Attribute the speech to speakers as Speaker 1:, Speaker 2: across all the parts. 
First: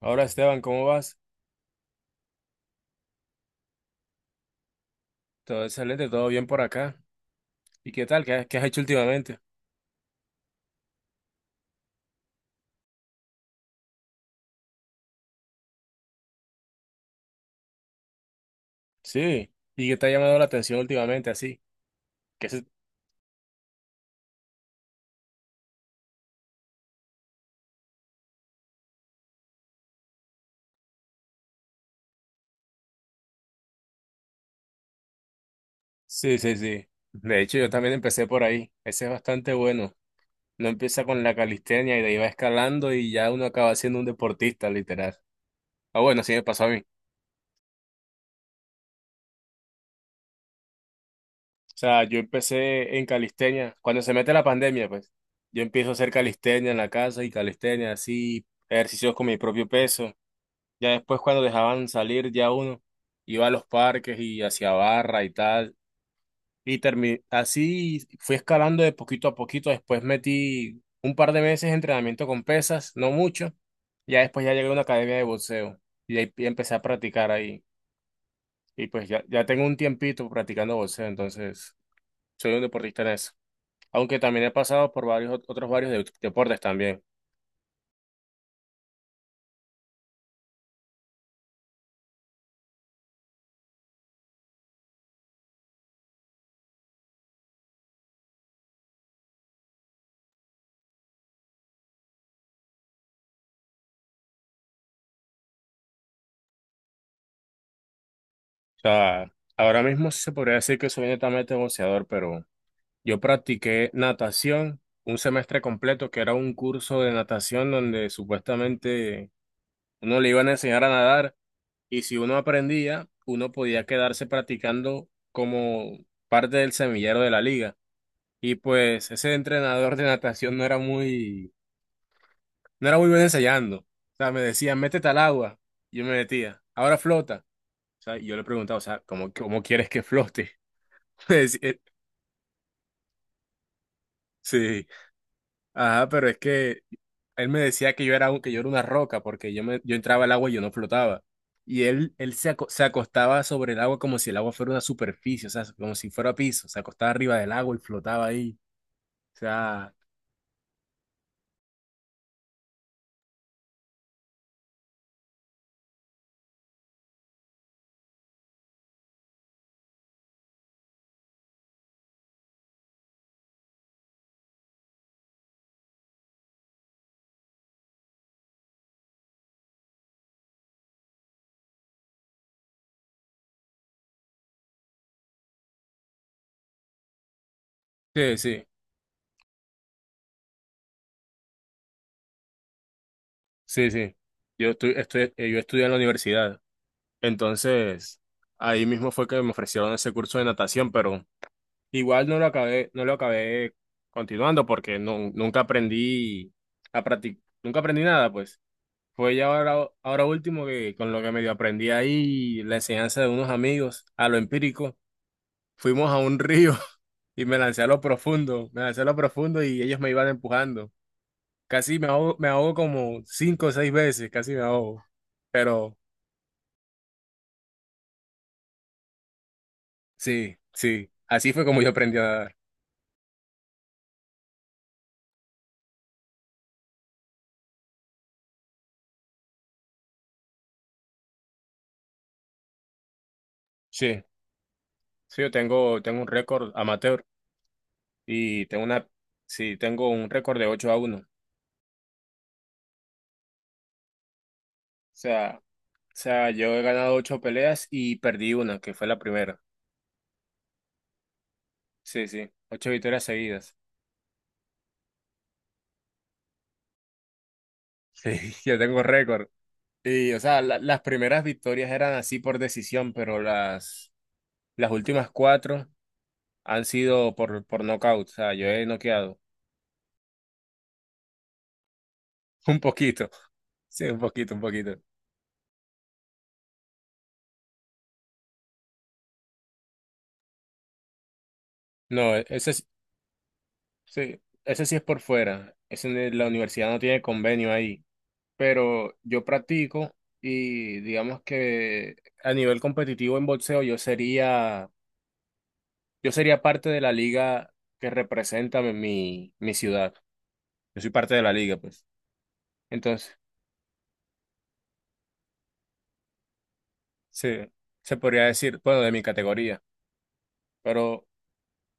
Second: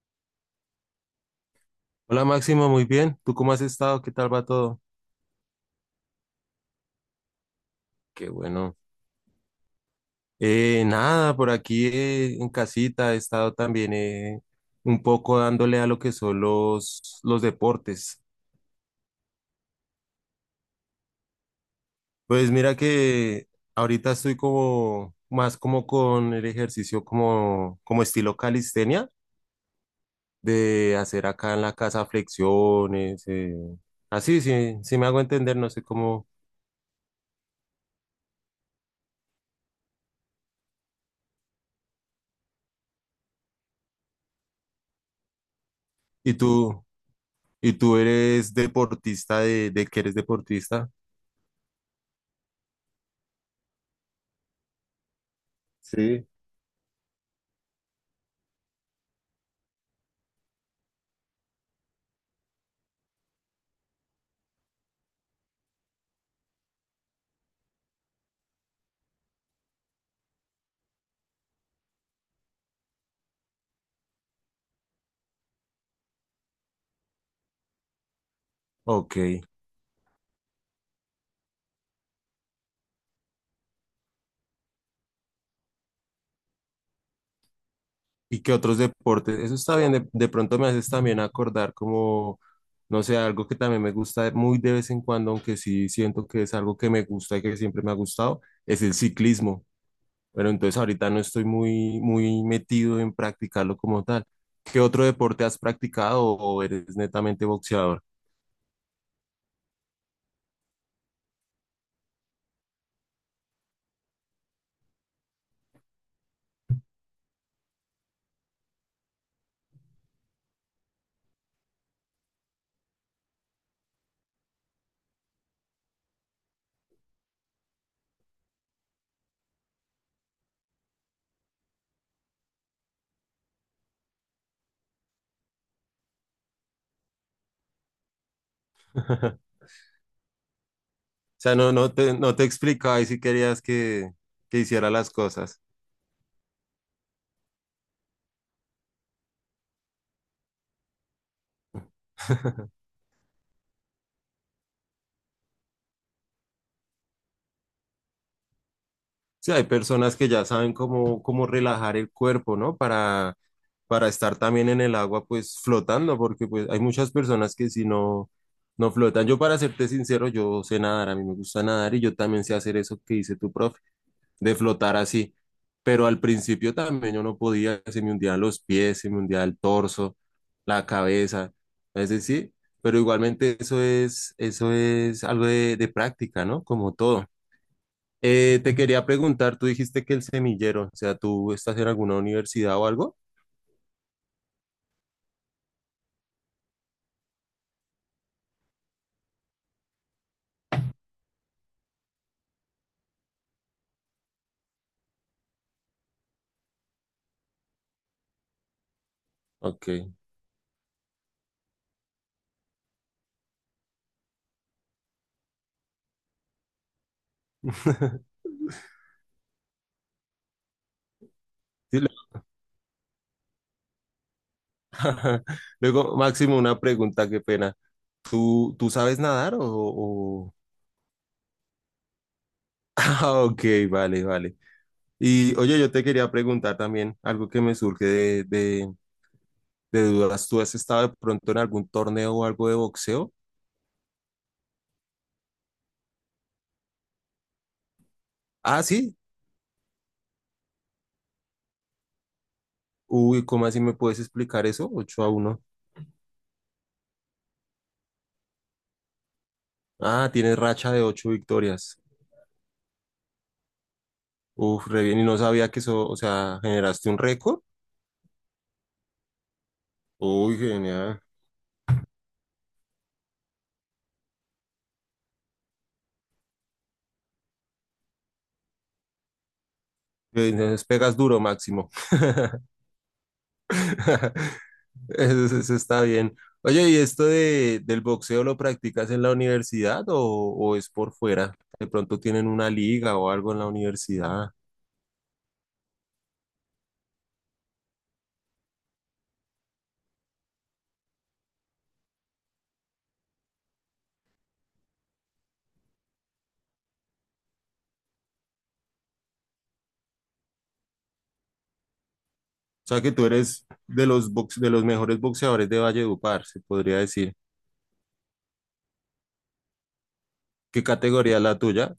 Speaker 1: Ahora, Esteban, ¿cómo vas?
Speaker 2: Hola Máximo, muy bien. ¿Tú cómo has estado? ¿Qué tal va todo?
Speaker 1: Todo excelente, todo bien por acá. ¿Y qué tal?
Speaker 2: Qué
Speaker 1: ¿¿Qué has
Speaker 2: bueno.
Speaker 1: hecho últimamente?
Speaker 2: Nada, por aquí en casita he estado también un poco dándole a lo que son los deportes.
Speaker 1: Sí. ¿Y qué te ha llamado la atención últimamente así? ¿Qué
Speaker 2: Pues
Speaker 1: se-
Speaker 2: mira que ahorita estoy como más como con el ejercicio como estilo calistenia, de hacer acá en la casa flexiones. Así, sí, sí me hago entender, no sé cómo.
Speaker 1: Sí, sí, sí. De hecho, yo también empecé por ahí. Ese es bastante bueno. No empieza con la calistenia y de ahí va escalando y ya uno acaba siendo un deportista, literal. Ah, bueno, así
Speaker 2: ¿Y
Speaker 1: me pasó a mí.
Speaker 2: tú, y tú eres deportista de que eres deportista?
Speaker 1: O sea, yo empecé en calistenia. Cuando se mete la pandemia, pues, yo empiezo a hacer
Speaker 2: Sí.
Speaker 1: calistenia en la casa y calistenia así, ejercicios con mi propio peso. Ya después, cuando dejaban salir, ya uno iba a los parques y hacia barra y tal. Y así fui escalando de poquito a poquito. Después metí un par de meses de entrenamiento con pesas, no mucho. Ya después ya llegué a una academia de boxeo y ahí empecé a practicar ahí. Y pues
Speaker 2: Ok.
Speaker 1: ya, ya tengo un tiempito practicando boxeo, entonces soy un deportista en eso. Aunque también he pasado por varios otros varios deportes también.
Speaker 2: ¿Y qué otros deportes? Eso está bien. De pronto me haces también acordar como, no sé, algo que también me gusta muy de vez en cuando, aunque sí siento que es algo que me gusta y que siempre me ha gustado, es el ciclismo. Pero entonces ahorita no estoy muy, muy metido en practicarlo como tal. ¿Qué otro deporte has practicado o eres netamente boxeador?
Speaker 1: O sea, ahora mismo sí se podría decir que soy netamente boxeador, pero yo practiqué natación un semestre completo, que era un curso de natación donde supuestamente uno le iban a enseñar a nadar, y si uno aprendía, uno podía quedarse practicando como parte del semillero de la liga. Y pues ese entrenador de natación no era muy, no era muy bueno enseñando. O sea, me decía, métete al agua. Yo me metía, ahora flota. O sea, y yo le preguntaba, o sea, ¿cómo, cómo quieres que flote? Me
Speaker 2: O sea, no,
Speaker 1: decía,
Speaker 2: no te explicaba y si querías que
Speaker 1: sí.
Speaker 2: hiciera las cosas.
Speaker 1: Ajá, pero es que él me decía que yo era, que yo era una roca porque yo, me, yo entraba al agua y yo no flotaba. Y él, él se se acostaba sobre el agua como si el agua fuera una superficie, o sea, como si fuera piso. Se acostaba arriba del agua y flotaba ahí. O
Speaker 2: Sí, hay
Speaker 1: sea,
Speaker 2: personas que ya saben cómo relajar el cuerpo, ¿no? Para estar también en el agua, pues flotando, porque pues hay muchas personas que si no, no flotan. Yo, para serte sincero, yo sé nadar, a mí me gusta nadar y yo también sé hacer eso que dice tu profe, de flotar así. Pero al principio también yo no podía, se me hundían los pies, se me hundía el torso, la cabeza, es decir, pero igualmente eso es algo de práctica, ¿no? Como todo.
Speaker 1: sí, sí,
Speaker 2: Te quería preguntar, tú dijiste que el semillero, o sea, ¿tú estás en alguna universidad o algo?
Speaker 1: sí, sí. Yo, yo estudié en la universidad. Entonces, ahí mismo fue que me ofrecieron ese curso de natación, pero igual no lo acabé, no lo acabé continuando porque no, nunca aprendí a practicar, nunca aprendí nada, pues. Fue ya ahora,
Speaker 2: Ok.
Speaker 1: ahora último que con lo que medio aprendí ahí, la enseñanza de unos amigos, a lo empírico, fuimos a un río y me lancé a lo profundo, me lancé a lo profundo y ellos me iban empujando. Casi
Speaker 2: Sí, lo-
Speaker 1: me ahogo como cinco o seis veces, casi me ahogo. Pero
Speaker 2: Luego, Máximo, una pregunta, qué pena. ¿Tú sabes nadar
Speaker 1: sí, sí, así fue como yo aprendí a nadar.
Speaker 2: Ah, ok, vale, vale. Y oye, yo te quería preguntar también algo que me surge de dudas. ¿Tú has estado de pronto en algún torneo o algo de boxeo?
Speaker 1: Sí, sí, yo tengo, tengo un récord amateur y
Speaker 2: Ah,
Speaker 1: tengo una,
Speaker 2: sí.
Speaker 1: sí, tengo un récord de 8 a uno.
Speaker 2: Uy, ¿cómo así me puedes explicar eso? 8 a
Speaker 1: O
Speaker 2: uno.
Speaker 1: sea, yo he ganado ocho peleas y perdí una, que fue la primera.
Speaker 2: Ah, tienes racha de 8 victorias.
Speaker 1: Sí, sí, ocho victorias seguidas.
Speaker 2: Uf, re bien. Y no sabía que eso, o sea, generaste un récord.
Speaker 1: Sí, yo tengo récord. Y, o
Speaker 2: Uy,
Speaker 1: sea, las
Speaker 2: genial.
Speaker 1: primeras victorias eran así por decisión, pero las últimas cuatro han sido por nocaut. O sea, yo he noqueado.
Speaker 2: Entonces pegas duro, Máximo.
Speaker 1: Un poquito. Sí, un poquito, un poquito.
Speaker 2: Está bien. Oye, ¿y esto del boxeo lo practicas en la universidad o es por fuera? De pronto
Speaker 1: No,
Speaker 2: tienen una
Speaker 1: ese sí,
Speaker 2: liga o algo en la
Speaker 1: sí,
Speaker 2: universidad. O
Speaker 1: ese sí es por fuera. Ese, la universidad no tiene convenio ahí. Pero yo practico y digamos que a nivel competitivo en boxeo yo sería, yo sería parte de la liga que representa mi, mi ciudad. Yo soy parte de la liga, pues.
Speaker 2: sea que tú
Speaker 1: Entonces,
Speaker 2: eres de los mejores boxeadores de Valledupar, se podría decir.
Speaker 1: sí, se podría decir, bueno, de mi categoría.
Speaker 2: ¿Qué
Speaker 1: Pero,
Speaker 2: categoría es la tuya?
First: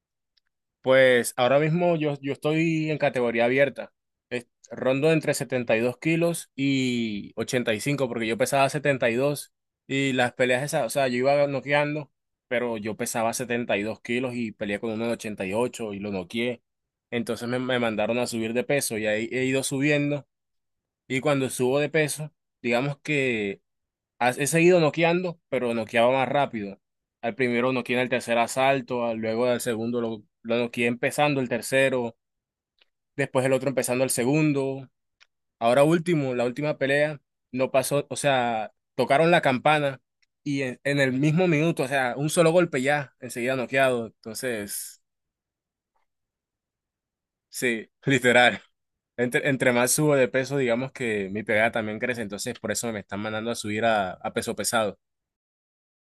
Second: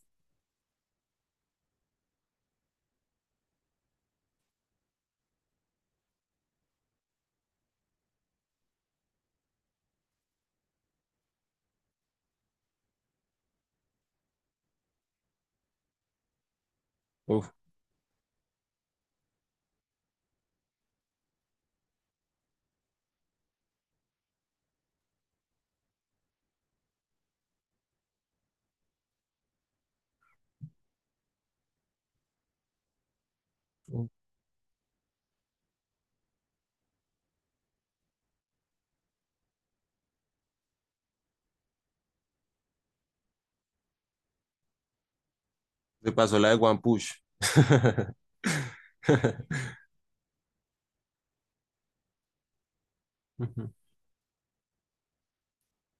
Speaker 1: pues, ahora mismo yo, yo estoy en categoría abierta. Rondo entre 72 kilos y ochenta y cinco, porque yo pesaba setenta y dos y las peleas esas, o sea, yo iba noqueando, pero yo pesaba 72 kilos y peleé con uno de 88 y ocho y lo noqueé. Entonces
Speaker 2: Uf,
Speaker 1: me mandaron a subir de peso y ahí he ido subiendo. Y cuando subo de peso, digamos que he seguido noqueando, pero noqueaba más rápido. Al primero noqueé en el tercer asalto, luego al segundo lo noqueé empezando el tercero, después el otro empezando el segundo. Ahora último, la última pelea, no pasó, o sea, tocaron la campana y en el mismo minuto, o sea, un solo golpe ya, enseguida noqueado. Entonces,
Speaker 2: te pasó la de One Push.
Speaker 1: sí, literal. Entre, entre más subo de peso, digamos que mi pegada también crece, entonces por eso me están mandando a subir a peso pesado.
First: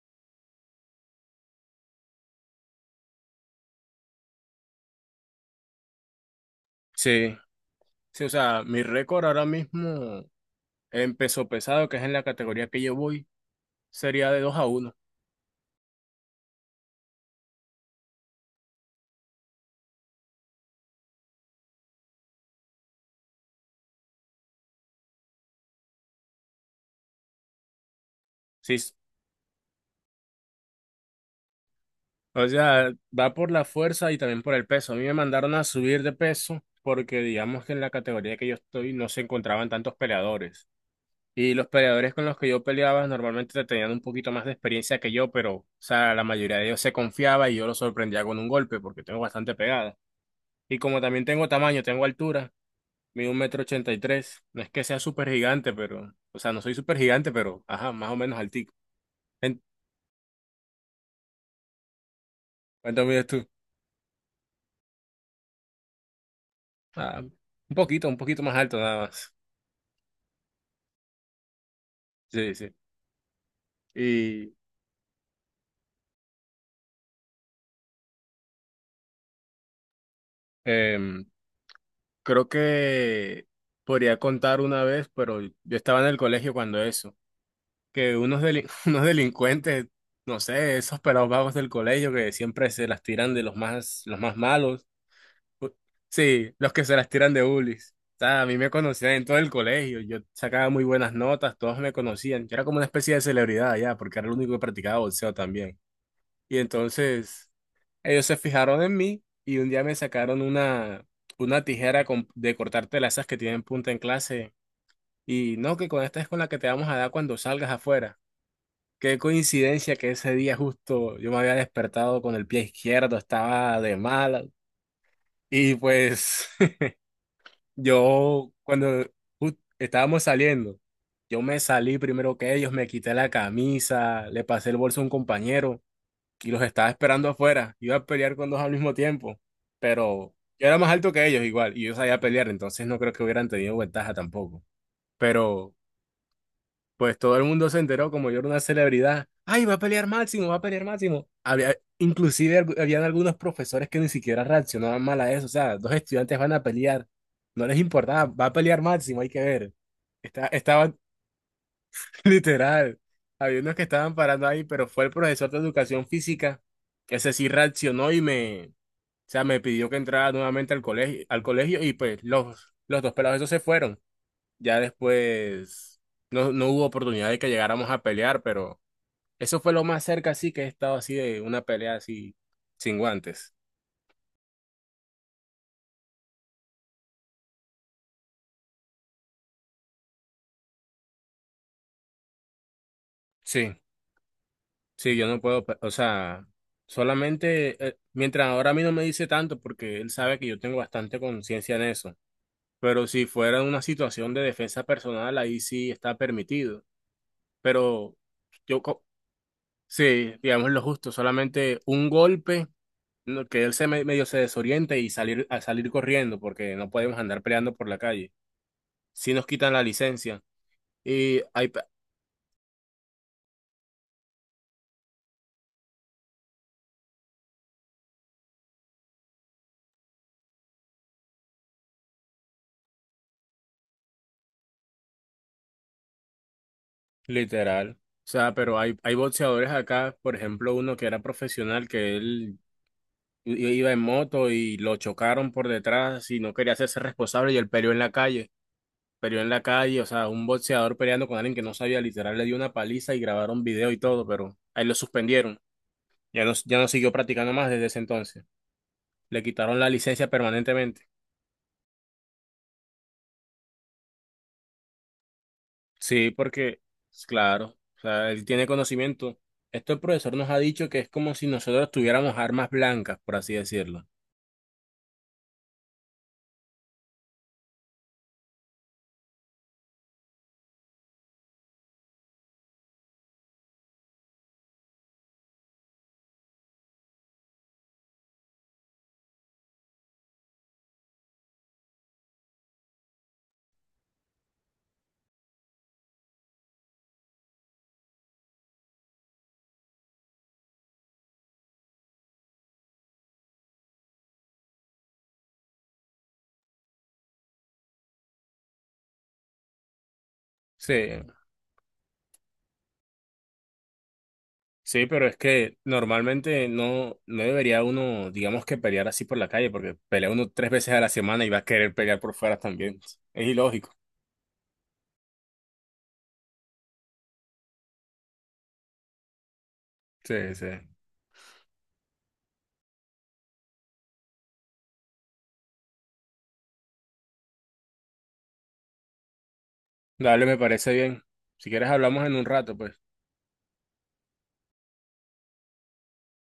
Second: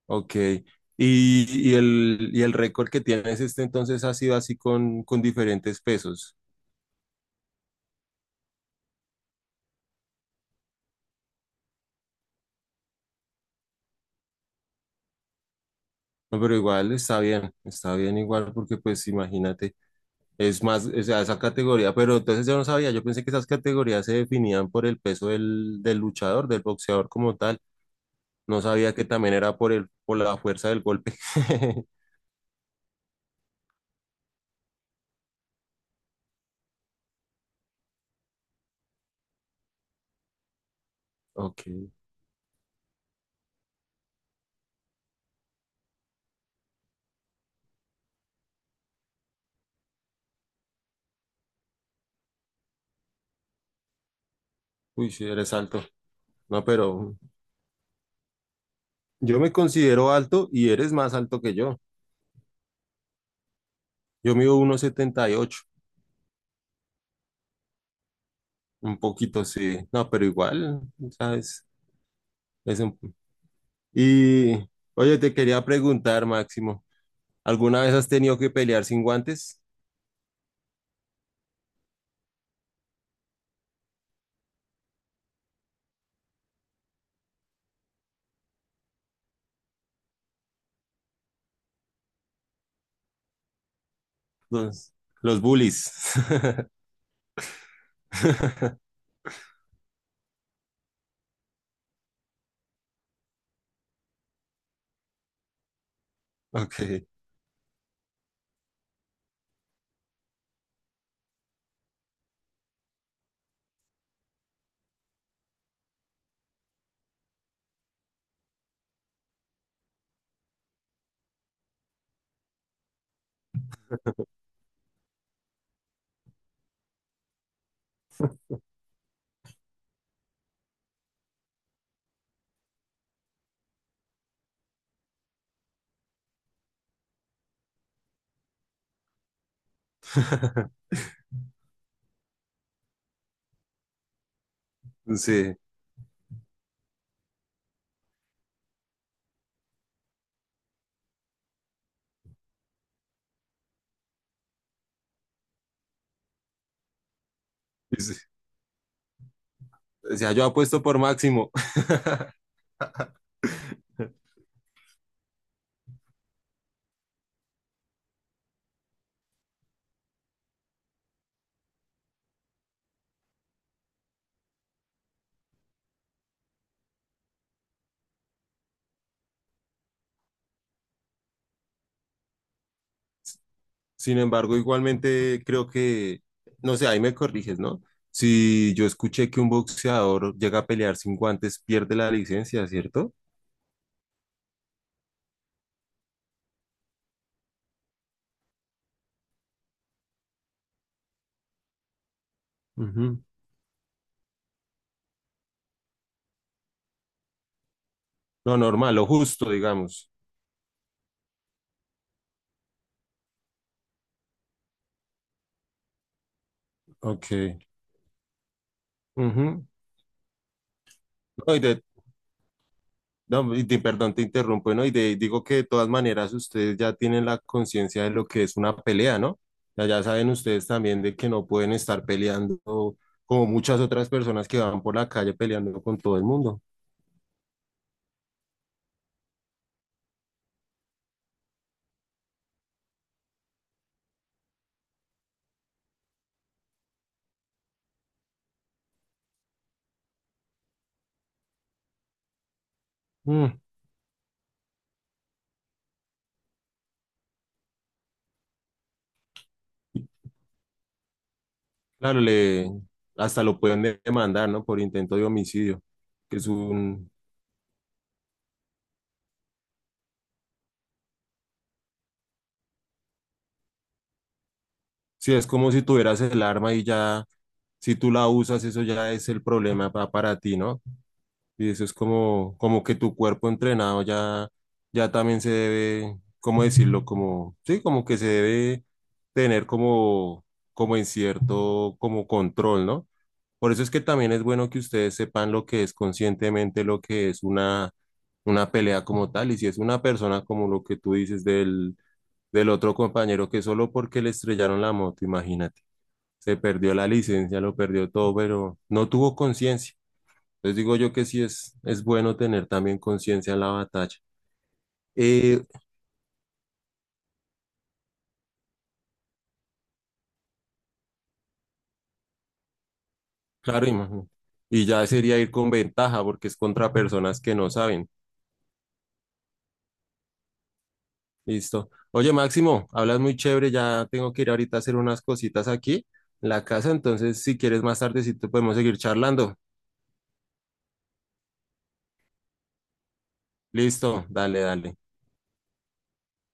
Speaker 2: Ok. Y el récord que tienes este entonces ha sido así con diferentes pesos.
Speaker 1: Sí, sí, o sea, mi récord ahora mismo en peso pesado, que es en la categoría que yo voy, sería de 2 a uno.
Speaker 2: No, pero igual está bien igual porque pues imagínate, es más, o sea, esa categoría, pero entonces yo no sabía, yo pensé que esas categorías se definían por el peso del luchador, del boxeador como tal. No
Speaker 1: Sí,
Speaker 2: sabía que también era por la fuerza del golpe.
Speaker 1: o sea, va por la fuerza y también por el peso. A mí me mandaron a subir de peso porque digamos que en la categoría que yo estoy no se encontraban tantos peleadores. Y los
Speaker 2: Ok.
Speaker 1: peleadores con los que yo peleaba normalmente tenían un poquito más de experiencia que yo, pero, o sea, la mayoría de ellos se confiaba y yo los sorprendía con un golpe porque tengo bastante pegada. Y como también tengo tamaño, tengo altura, mido 1,83 m. No es que sea
Speaker 2: Uy,
Speaker 1: súper
Speaker 2: sí, eres
Speaker 1: gigante,
Speaker 2: alto.
Speaker 1: pero, o sea, no
Speaker 2: No,
Speaker 1: soy súper
Speaker 2: pero
Speaker 1: gigante, pero, ajá, más o menos altico.
Speaker 2: yo me
Speaker 1: En-
Speaker 2: considero alto y eres más alto que yo.
Speaker 1: ¿Cuánto mides tú?
Speaker 2: Yo mido 1,78.
Speaker 1: Ah, un poquito más alto nada
Speaker 2: Un
Speaker 1: más.
Speaker 2: poquito sí, no, pero igual, ¿sabes?
Speaker 1: Sí, sí.
Speaker 2: Es un...
Speaker 1: Y
Speaker 2: Y, oye, te quería preguntar, Máximo, ¿alguna vez has tenido que pelear sin guantes?
Speaker 1: em, creo que podría contar una vez, pero yo estaba en el colegio cuando eso. Que unos, unos delincuentes, no sé, esos pelados vagos del colegio que siempre se las tiran de los más malos.
Speaker 2: Los, los
Speaker 1: u-
Speaker 2: bullies.
Speaker 1: Sí, los que se las tiran de bullies. O sea, a mí me conocían en todo el colegio, yo sacaba muy buenas notas, todos me conocían. Yo era como una especie de celebridad ya, porque era el único que practicaba boxeo también. Y
Speaker 2: Ok,
Speaker 1: entonces ellos se fijaron en mí y un día me sacaron una tijera de cortar telas, esas que tienen punta, en clase. Y no, que con esta es con la que te vamos a dar cuando salgas afuera. Qué coincidencia que ese día justo yo me había despertado con el pie izquierdo, estaba de mala. Y pues yo cuando estábamos saliendo, yo me salí primero que ellos, me quité la camisa, le pasé el bolso a un compañero y los estaba esperando afuera. Iba a pelear con dos al mismo tiempo, pero yo era más alto que ellos igual y yo sabía pelear, entonces no creo que hubieran tenido ventaja tampoco.
Speaker 2: sí,
Speaker 1: Pero pues todo el mundo se enteró, como yo era una celebridad. ¡Ay, va a pelear Máximo, va a pelear Máximo! Había, inclusive habían algunos profesores que ni siquiera reaccionaban mal a eso. O sea, dos estudiantes van a pelear. No les
Speaker 2: sí.
Speaker 1: importaba, va a pelear Máximo, hay que ver.
Speaker 2: O sea,
Speaker 1: Está,
Speaker 2: yo apuesto
Speaker 1: estaban
Speaker 2: por Máximo.
Speaker 1: literal. Había unos que estaban parando ahí, pero fue el profesor de educación física. Ese sí reaccionó y me, o sea, me pidió que entrara nuevamente al colegio, al colegio, y pues los dos pelados esos se fueron. Ya después no, no hubo oportunidad de que llegáramos a pelear, pero eso fue lo más cerca así que he estado así de una pelea así sin guantes.
Speaker 2: Sin embargo, igualmente creo que, no sé, ahí me corriges, ¿no? Si yo escuché que un boxeador llega a pelear sin guantes, pierde la licencia, ¿cierto?
Speaker 1: Sí, sí, yo no puedo, o sea, solamente mientras ahora a mí no me dice tanto porque él sabe que yo tengo bastante conciencia en eso, pero
Speaker 2: Ujú.
Speaker 1: si fuera una situación de defensa personal ahí sí está permitido, pero
Speaker 2: Lo
Speaker 1: yo
Speaker 2: normal,
Speaker 1: co-
Speaker 2: lo justo, digamos.
Speaker 1: sí, digamos lo justo, solamente un golpe, no, que él medio se desoriente, y salir, a salir corriendo, porque no podemos andar
Speaker 2: Ok.
Speaker 1: peleando por la calle. Si nos
Speaker 2: Ujú.
Speaker 1: quitan la licencia y
Speaker 2: No,
Speaker 1: hay pe-
Speaker 2: perdón, te interrumpo, ¿no? Digo que de todas maneras ustedes ya tienen la conciencia de lo que es una pelea, ¿no? Ya saben ustedes también de que no pueden estar peleando como muchas otras personas que van por la calle peleando con todo el mundo.
Speaker 1: literal, o sea, pero hay boxeadores acá, por ejemplo, uno que era profesional que él iba en moto y lo chocaron por detrás y no quería hacerse responsable y él peleó en la calle. Peleó en la calle, o sea, un boxeador peleando con alguien que no sabía, literal, le dio una paliza y
Speaker 2: Mm.
Speaker 1: grabaron video y todo, pero ahí lo suspendieron. Ya no, ya no siguió practicando más desde ese entonces. Le quitaron la licencia permanentemente.
Speaker 2: Claro, hasta lo pueden demandar, ¿no? Por intento de homicidio,
Speaker 1: Sí,
Speaker 2: que es
Speaker 1: porque,
Speaker 2: un,
Speaker 1: pues, claro, o sea, él tiene conocimiento. Esto el profesor nos ha dicho que es como si nosotros tuviéramos armas blancas, por así decirlo.
Speaker 2: sí, es como si tuvieras el arma y ya, si tú la usas, eso ya es el problema para ti, ¿no? Y eso es como que tu cuerpo entrenado ya también se debe, ¿cómo decirlo? Como, sí, como que se debe tener como en cierto, como control, ¿no? Por eso es que también es bueno que ustedes sepan lo que es conscientemente, lo que es una pelea como tal. Y si es una persona como lo que tú dices del otro compañero que solo porque le estrellaron la moto, imagínate, se perdió la licencia, lo perdió todo, pero no tuvo conciencia. Entonces
Speaker 1: Sí,
Speaker 2: digo yo que sí es bueno tener también conciencia en la batalla.
Speaker 1: sí, pero es
Speaker 2: Eh,
Speaker 1: que normalmente no, no debería uno, digamos, que pelear así por la calle, porque pelea uno 3 veces a la semana y va a querer pelear por fuera también. Es ilógico.
Speaker 2: claro, imagino. Y ya sería ir con ventaja porque es contra personas que no saben.
Speaker 1: Sí, sí.
Speaker 2: Listo. Oye, Máximo, hablas muy chévere, ya tengo que ir ahorita a hacer unas cositas aquí en la casa, entonces si quieres más tardecito podemos seguir charlando.
Speaker 1: Dale, me parece bien. Si quieres hablamos en un rato, pues.
Speaker 2: Listo, dale, dale.